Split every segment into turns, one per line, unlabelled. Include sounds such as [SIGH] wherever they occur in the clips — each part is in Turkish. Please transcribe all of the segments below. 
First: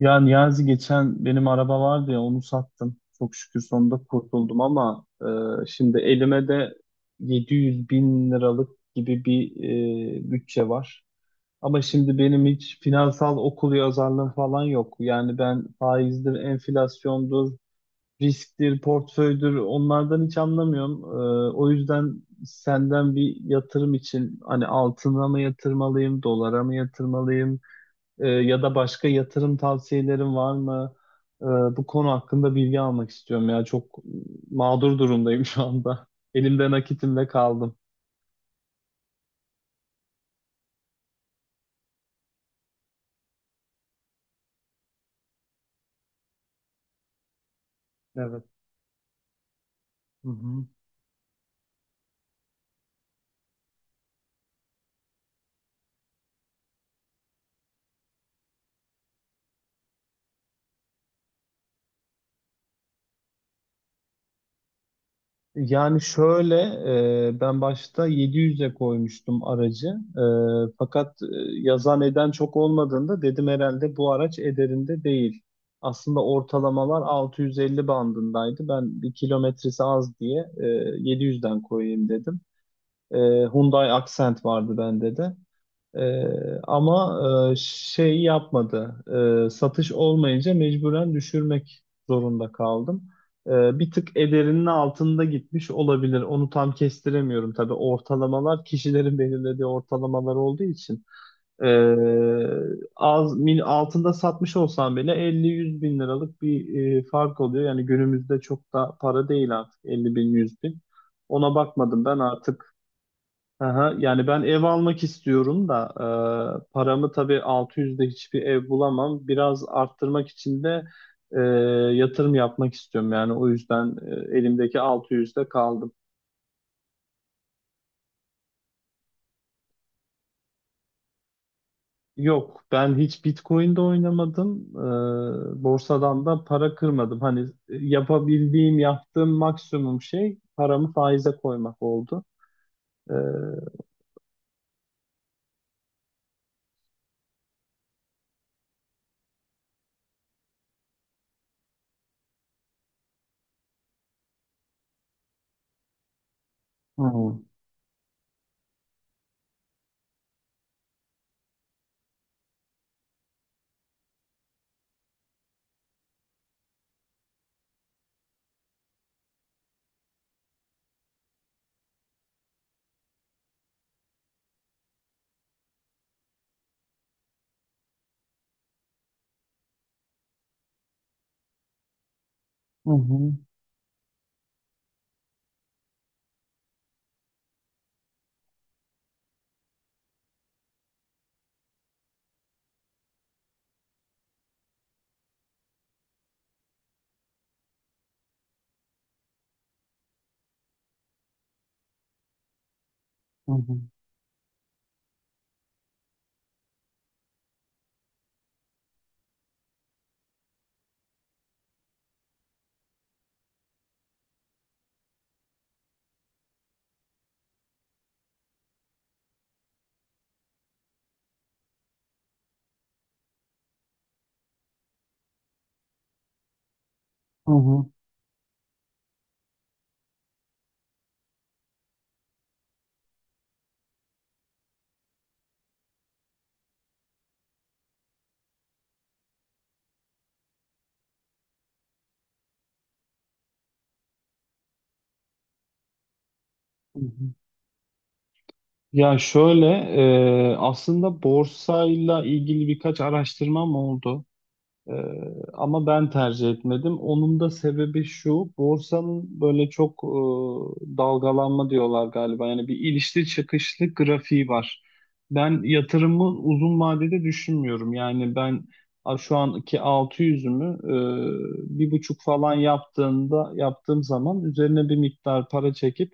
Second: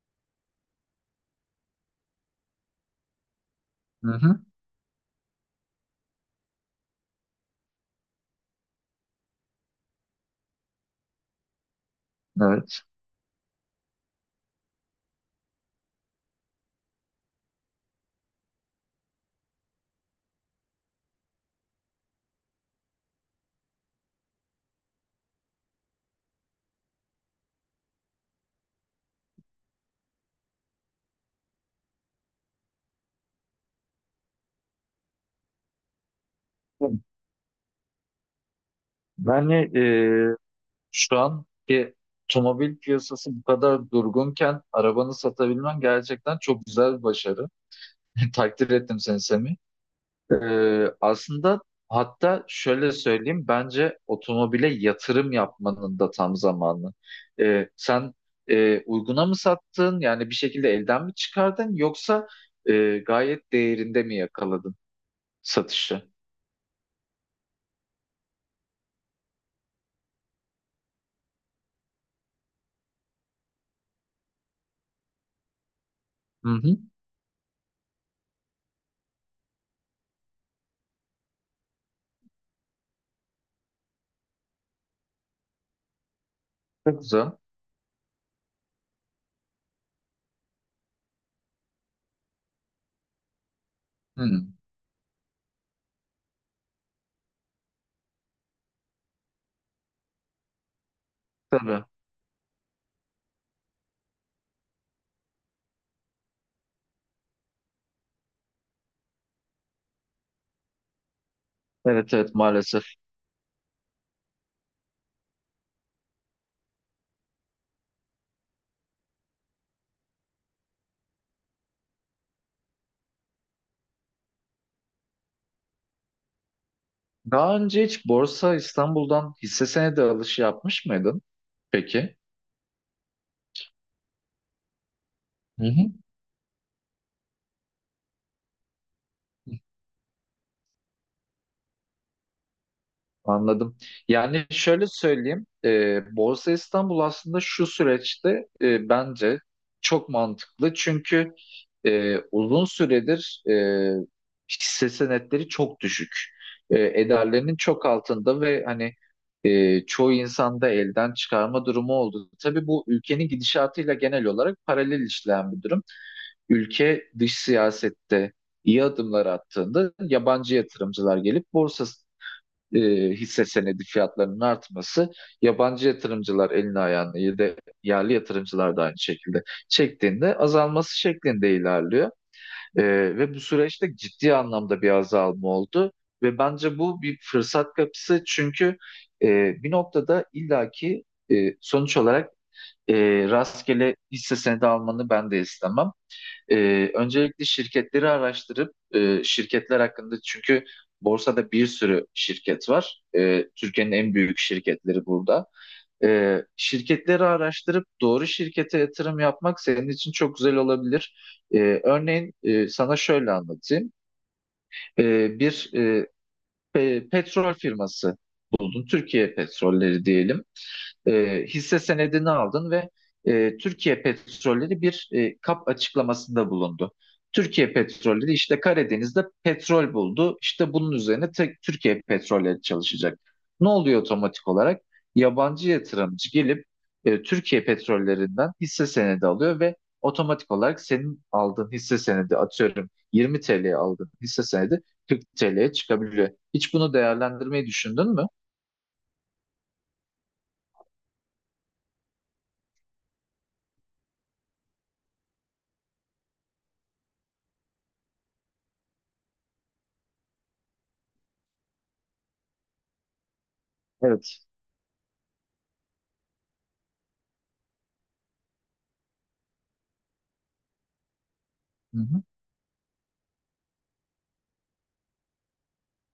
Ya Niyazi geçen benim araba vardı ya onu sattım. Çok şükür sonunda
Hı hı,
kurtuldum ama şimdi elime de 700 bin liralık gibi bir bütçe var. Ama şimdi benim hiç
evet.
finansal okul yazarlığım falan yok. Yani ben faizdir, enflasyondur, risktir, portföydür onlardan hiç anlamıyorum. O yüzden senden bir yatırım için hani altına mı yatırmalıyım, dolara mı yatırmalıyım? Ya da başka yatırım tavsiyelerin var mı? Ee, Bu konu hakkında bilgi almak istiyorum ya. Çok mağdur durumdayım [LAUGHS] şu anda. Elimde nakitimle kaldım.
Yani şu anki otomobil piyasası bu kadar durgunken arabanı satabilmen gerçekten çok güzel bir başarı. [LAUGHS]
Evet.
Takdir ettim seni Semih.
Hı
E,
hı.
aslında hatta şöyle söyleyeyim, bence otomobile yatırım yapmanın da tam zamanı. Sen uyguna mı sattın, yani bir şekilde elden mi çıkardın, yoksa gayet değerinde mi yakaladın
Yani
satışı?
şöyle, ben başta 700'e koymuştum aracı. Fakat yazan eden çok olmadığında dedim herhalde bu araç ederinde değil. Aslında
Hı hı.
ortalamalar 650 bandındaydı. Ben bir kilometresi az diye 700'den koyayım dedim. E, Hyundai Accent vardı bende de.
Çok
Ama
güzel.
şey yapmadı. Satış olmayınca mecburen düşürmek zorunda kaldım. Bir tık
Hı,
ederinin altında gitmiş olabilir. Onu tam kestiremiyorum tabii. Ortalamalar kişilerin [LAUGHS] belirlediği ortalamalar olduğu için. E,
tabii.
Az mil, altında satmış olsam bile 50-100 bin liralık bir fark oluyor. Yani günümüzde çok da para değil artık 50 bin 100 bin. Ona bakmadım
Evet,
ben
evet,
artık.
maalesef.
Aha, yani ben ev almak istiyorum da paramı tabii 600'de hiçbir ev bulamam. Biraz arttırmak için de e, yatırım yapmak istiyorum. Yani o yüzden elimdeki 600'de kaldım.
Daha önce hiç Borsa İstanbul'dan hisse senedi alışı yapmış mıydın? Peki.
Yok, ben hiç Bitcoin'de oynamadım.
Hı hı.
Borsadan da para kırmadım. Hani yapabildiğim, yaptığım maksimum şey paramı faize koymak oldu. E,
Anladım. Yani şöyle söyleyeyim, Borsa İstanbul aslında şu süreçte bence çok mantıklı. Çünkü uzun süredir hisse senetleri çok düşük. E,
Hı hı
ederlerinin çok altında ve hani çoğu insanda elden çıkarma durumu oldu. Tabii bu ülkenin gidişatıyla genel olarak paralel işleyen bir durum. Ülke dış siyasette iyi adımlar attığında yabancı yatırımcılar gelip borsa e, hisse senedi fiyatlarının artması, yabancı yatırımcılar elini ayağını ya da yerli yatırımcılar da aynı şekilde çektiğinde azalması şeklinde ilerliyor. E,
hı
ve bu süreçte ciddi anlamda bir azalma oldu. Ve bence bu bir fırsat kapısı. Çünkü e, bir noktada illaki sonuç olarak e, rastgele hisse senedi almanı ben de istemem. Öncelikle şirketleri araştırıp, şirketler hakkında, çünkü borsada bir sürü şirket var. Ee,
hı
Türkiye'nin en büyük şirketleri burada. Şirketleri araştırıp doğru şirkete yatırım yapmak senin için çok güzel olabilir. Örneğin sana şöyle anlatayım. Bir petrol firması buldun. Türkiye Petrolleri diyelim, hisse senedini aldın ve Türkiye Petrolleri bir kap açıklamasında bulundu.
hı
Türkiye
hı.
Petrolleri işte Karadeniz'de petrol buldu. İşte bunun üzerine tek Türkiye Petrolleri çalışacak. Ne oluyor otomatik olarak? Yabancı yatırımcı gelip Türkiye Petrolleri'nden hisse senedi alıyor ve otomatik olarak senin aldığın hisse senedi, atıyorum 20 TL'ye aldığın hisse senedi, 40 TL'ye çıkabiliyor. Hiç bunu
Hı. Hı.
değerlendirmeyi düşündün mü?
Ya şöyle, aslında borsayla ilgili birkaç araştırmam oldu. E, Ama ben tercih etmedim. Onun da sebebi şu, borsanın böyle çok dalgalanma diyorlar galiba. Yani bir ilişli çıkışlı
Evet.
grafiği var. Ben yatırımı uzun vadede düşünmüyorum. Yani ben şu anki 600'ümü bir
Hı
buçuk
hı.
falan yaptığım zaman üzerine bir miktar para çekip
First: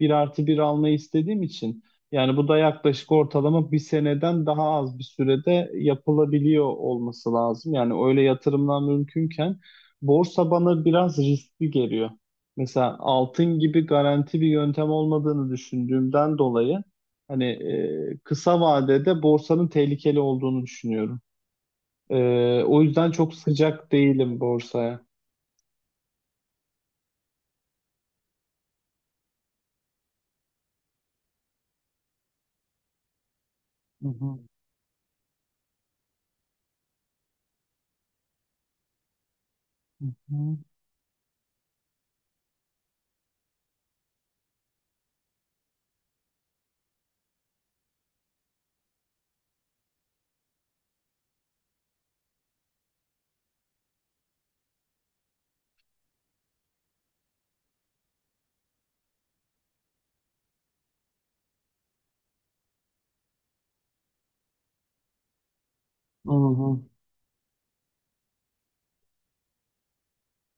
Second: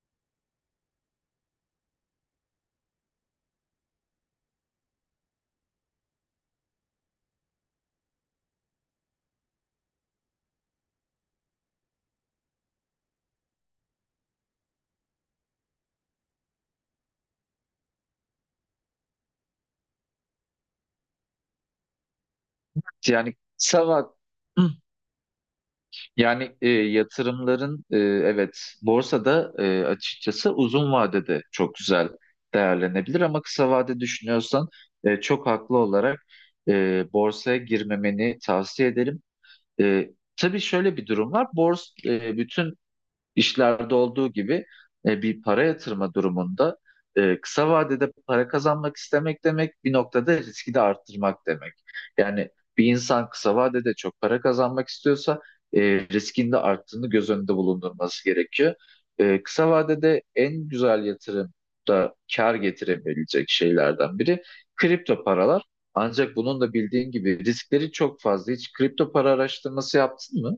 1+1 almayı istediğim için. Yani bu da yaklaşık ortalama bir seneden daha az bir sürede yapılabiliyor olması lazım. Yani öyle yatırımlar mümkünken borsa bana biraz riskli geliyor. Mesela altın gibi garanti bir yöntem olmadığını düşündüğümden dolayı hani kısa vadede borsanın tehlikeli olduğunu düşünüyorum. O yüzden çok
Yani kısa
sıcak
vak-
değilim borsaya.
yani yatırımların, evet, borsada açıkçası uzun vadede çok güzel değerlenebilir, ama kısa vade
Hı hı,
düşünüyorsan çok haklı olarak borsaya girmemeni tavsiye ederim. E,
hı
tabii şöyle bir durum var. Bütün İşlerde olduğu gibi bir para yatırma durumunda, kısa vadede para kazanmak istemek demek, bir noktada riski de arttırmak demek. Yani bir insan kısa vadede çok para kazanmak istiyorsa, e, riskin de arttığını göz önünde bulundurması gerekiyor. Kısa vadede en güzel yatırım da kar getirebilecek şeylerden biri kripto paralar.
hı,
Ancak bunun
hı
da
hı.
bildiğin gibi riskleri çok fazla. Hiç kripto para araştırması yaptın mı?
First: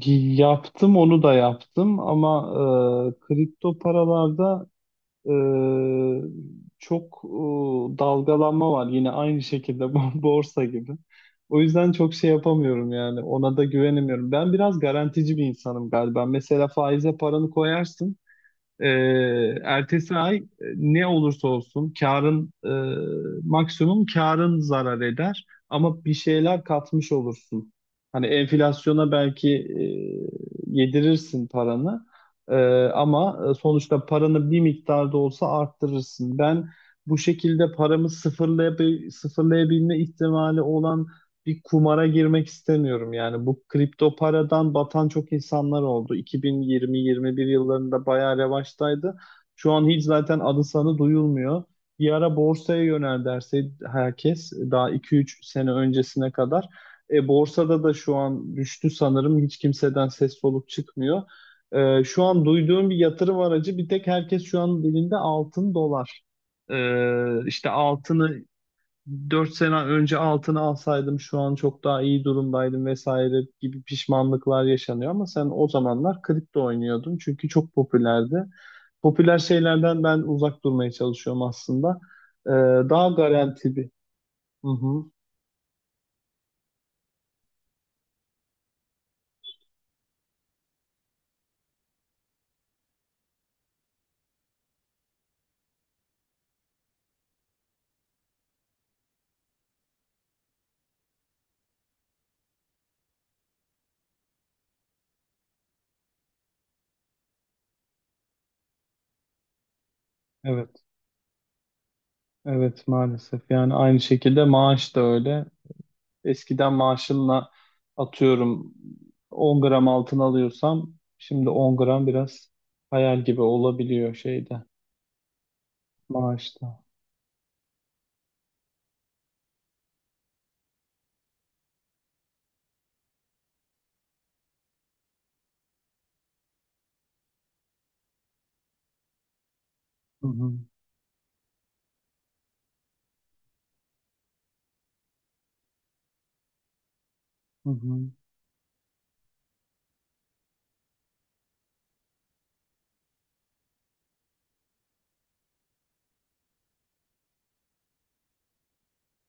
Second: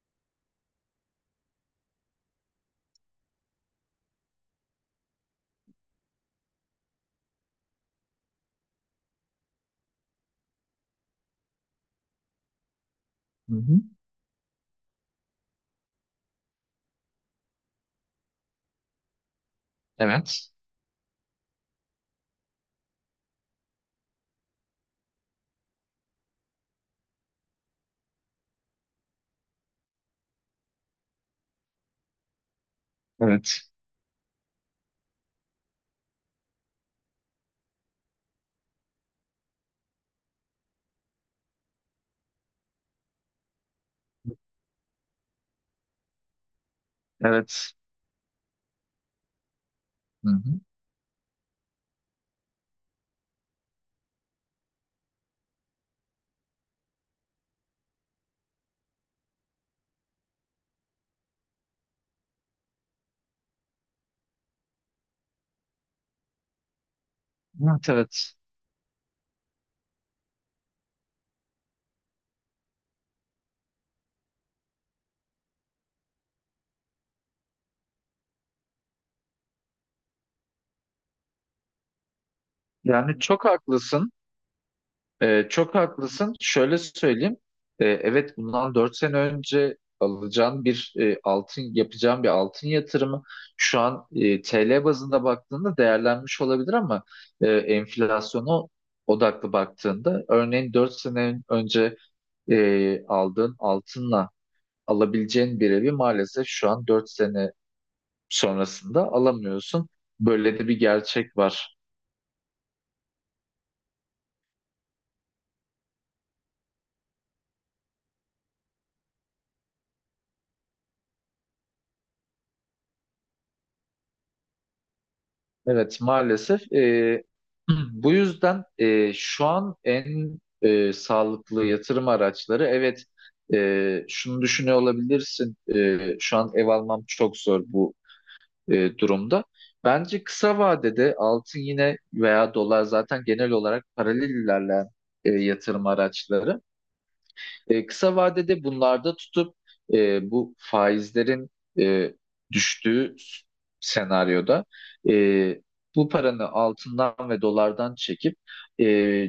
Yaptım onu da yaptım ama kripto paralarda Ee, çok dalgalanma var yine aynı şekilde [LAUGHS] borsa gibi. O yüzden çok şey yapamıyorum yani ona
Hı
da
hı.
güvenemiyorum. Ben biraz garantici bir insanım galiba. Mesela faize paranı koyarsın. Ertesi ay
Evet.
ne olursa olsun karın maksimum karın zarar eder ama bir şeyler katmış olursun. Hani enflasyona belki yedirirsin paranı. E, Ama
Evet.
sonuçta paranı bir miktar da olsa arttırırsın. Ben bu şekilde paramı sıfırlayabilme ihtimali olan bir kumara girmek istemiyorum. Yani bu kripto paradan batan çok insanlar oldu. 2020-21
Evet.
yıllarında bayağı revaçtaydı. Şu an hiç
Hı
zaten
hı.
adı sanı duyulmuyor. Bir ara borsaya yönel derse herkes daha 2-3 sene öncesine kadar. Borsada da şu an düştü sanırım. Hiç kimseden ses soluk çıkmıyor. Şu an duyduğum bir yatırım aracı bir tek herkes şu an dilinde altın dolar. İşte
Evet,
altını.
evet.
4 sene önce altını alsaydım şu an çok daha iyi durumdaydım vesaire gibi pişmanlıklar yaşanıyor ama sen o zamanlar kripto oynuyordun çünkü çok popülerdi. Popüler şeylerden ben uzak durmaya çalışıyorum aslında. Ee, Daha
Yani çok
garanti bir.
haklısın.
Hı hı.
Çok haklısın. Şöyle söyleyeyim. Evet, bundan 4 sene önce alacağın bir altın, yapacağın bir altın yatırımı, şu an TL bazında baktığında değerlenmiş olabilir, ama enflasyona odaklı baktığında, örneğin 4 sene önce aldığın altınla alabileceğin bir evi maalesef şu an, 4 sene sonrasında alamıyorsun. Böyle de bir
Evet,
gerçek var.
evet maalesef. Yani aynı şekilde maaş da öyle. Eskiden maaşımla atıyorum 10 gram altın alıyorsam şimdi 10 gram biraz hayal gibi olabiliyor şeyde
Evet, maalesef,
maaşta.
[CLEARS THROAT] bu yüzden şu an en sağlıklı yatırım araçları, evet, şunu düşünüyor olabilirsin, şu an ev almam çok zor bu durumda. Bence
Hı hı.
kısa vadede altın yine veya dolar zaten genel olarak paralel ilerleyen yatırım araçları.
Hı
E,
hı,
kısa vadede bunlarda tutup, bu faizlerin e, düştüğü senaryoda, e, bu paranı altından ve dolardan çekip, e,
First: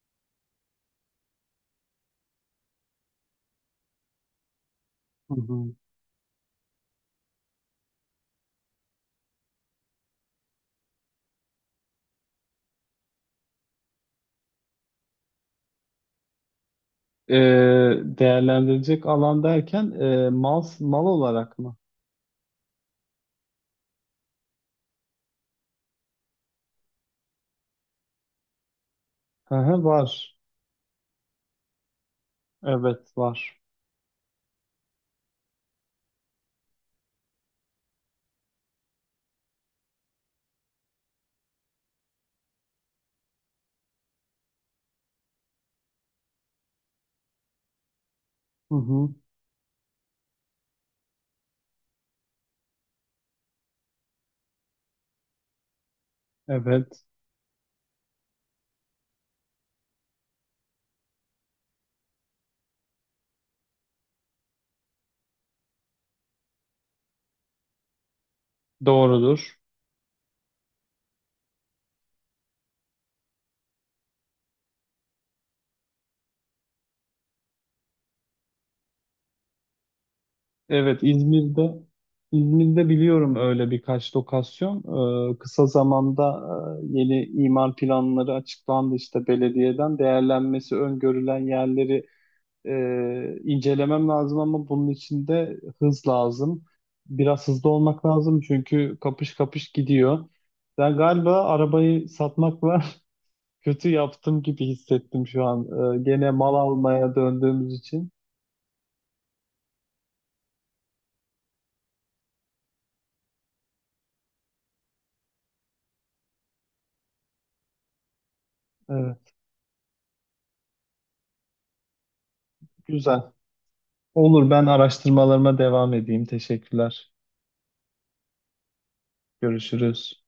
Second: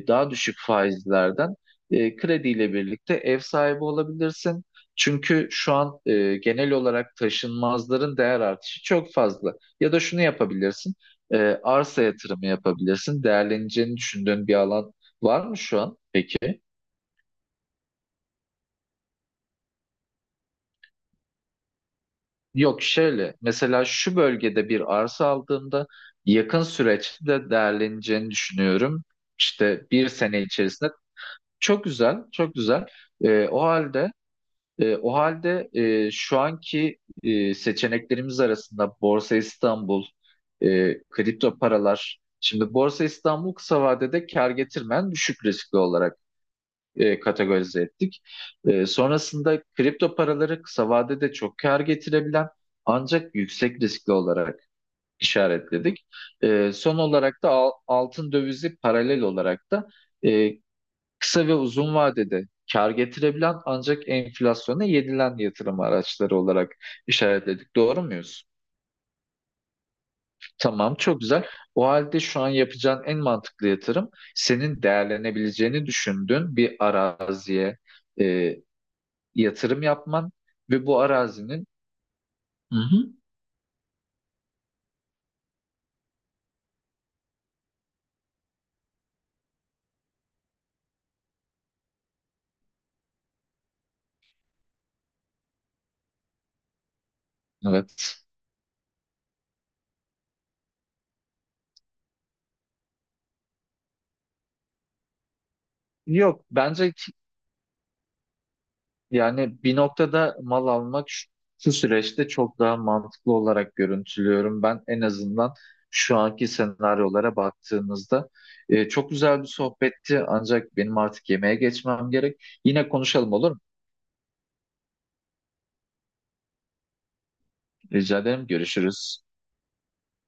daha düşük faizlerden krediyle birlikte ev sahibi olabilirsin.
hı
Çünkü şu
hı.
an genel olarak taşınmazların değer artışı çok fazla. Ya da şunu yapabilirsin, arsa yatırımı yapabilirsin. Değerleneceğini düşündüğün bir alan var mı şu an peki?
Ee, Değerlendirecek alan derken mal mal olarak mı?
Yok, şöyle mesela şu bölgede bir arsa aldığımda yakın süreçte de değerleneceğini düşünüyorum.
Hı
İşte
hı,
bir
var.
sene içerisinde. Çok güzel, çok güzel.
Evet
Ee,
var.
o halde o halde şu anki seçeneklerimiz arasında Borsa İstanbul, kripto paralar. Şimdi Borsa İstanbul kısa vadede kar getirmeyen, düşük riskli olarak kategorize ettik.
Hı
E,
hı,
sonrasında kripto paraları kısa vadede çok kar getirebilen ancak yüksek riskli olarak işaretledik. Son
evet,
olarak da altın dövizi paralel olarak da e, kısa ve uzun vadede kar getirebilen ancak enflasyona yedilen yatırım araçları olarak işaretledik. Doğru muyuz?
doğrudur.
Tamam, çok güzel. O halde şu an yapacağın en mantıklı yatırım, senin değerlenebileceğini düşündüğün bir araziye e, yatırım yapman ve
Evet,
bu arazinin...
İzmir'de.
Hı
İzmir'de
hı.
biliyorum öyle birkaç lokasyon. Kısa zamanda yeni imar planları açıklandı, işte belediyeden değerlenmesi öngörülen yerleri e, incelemem lazım ama bunun için de hız lazım. Biraz hızlı olmak
Evet.
lazım çünkü kapış kapış gidiyor. Ben galiba arabayı satmakla [LAUGHS] kötü yaptım gibi hissettim şu an. Gene
Yok,
mal
bence
almaya döndüğümüz için.
yani bir noktada mal almak şu süreçte çok daha mantıklı olarak görüntülüyorum. Ben en azından şu anki senaryolara baktığımızda... Çok
Evet,
güzel bir sohbetti, ancak benim artık yemeğe geçmem gerek. Yine
güzel.
konuşalım, olur mu?
Olur, ben araştırmalarıma devam edeyim. Teşekkürler.
Rica ederim. Görüşürüz.
Görüşürüz.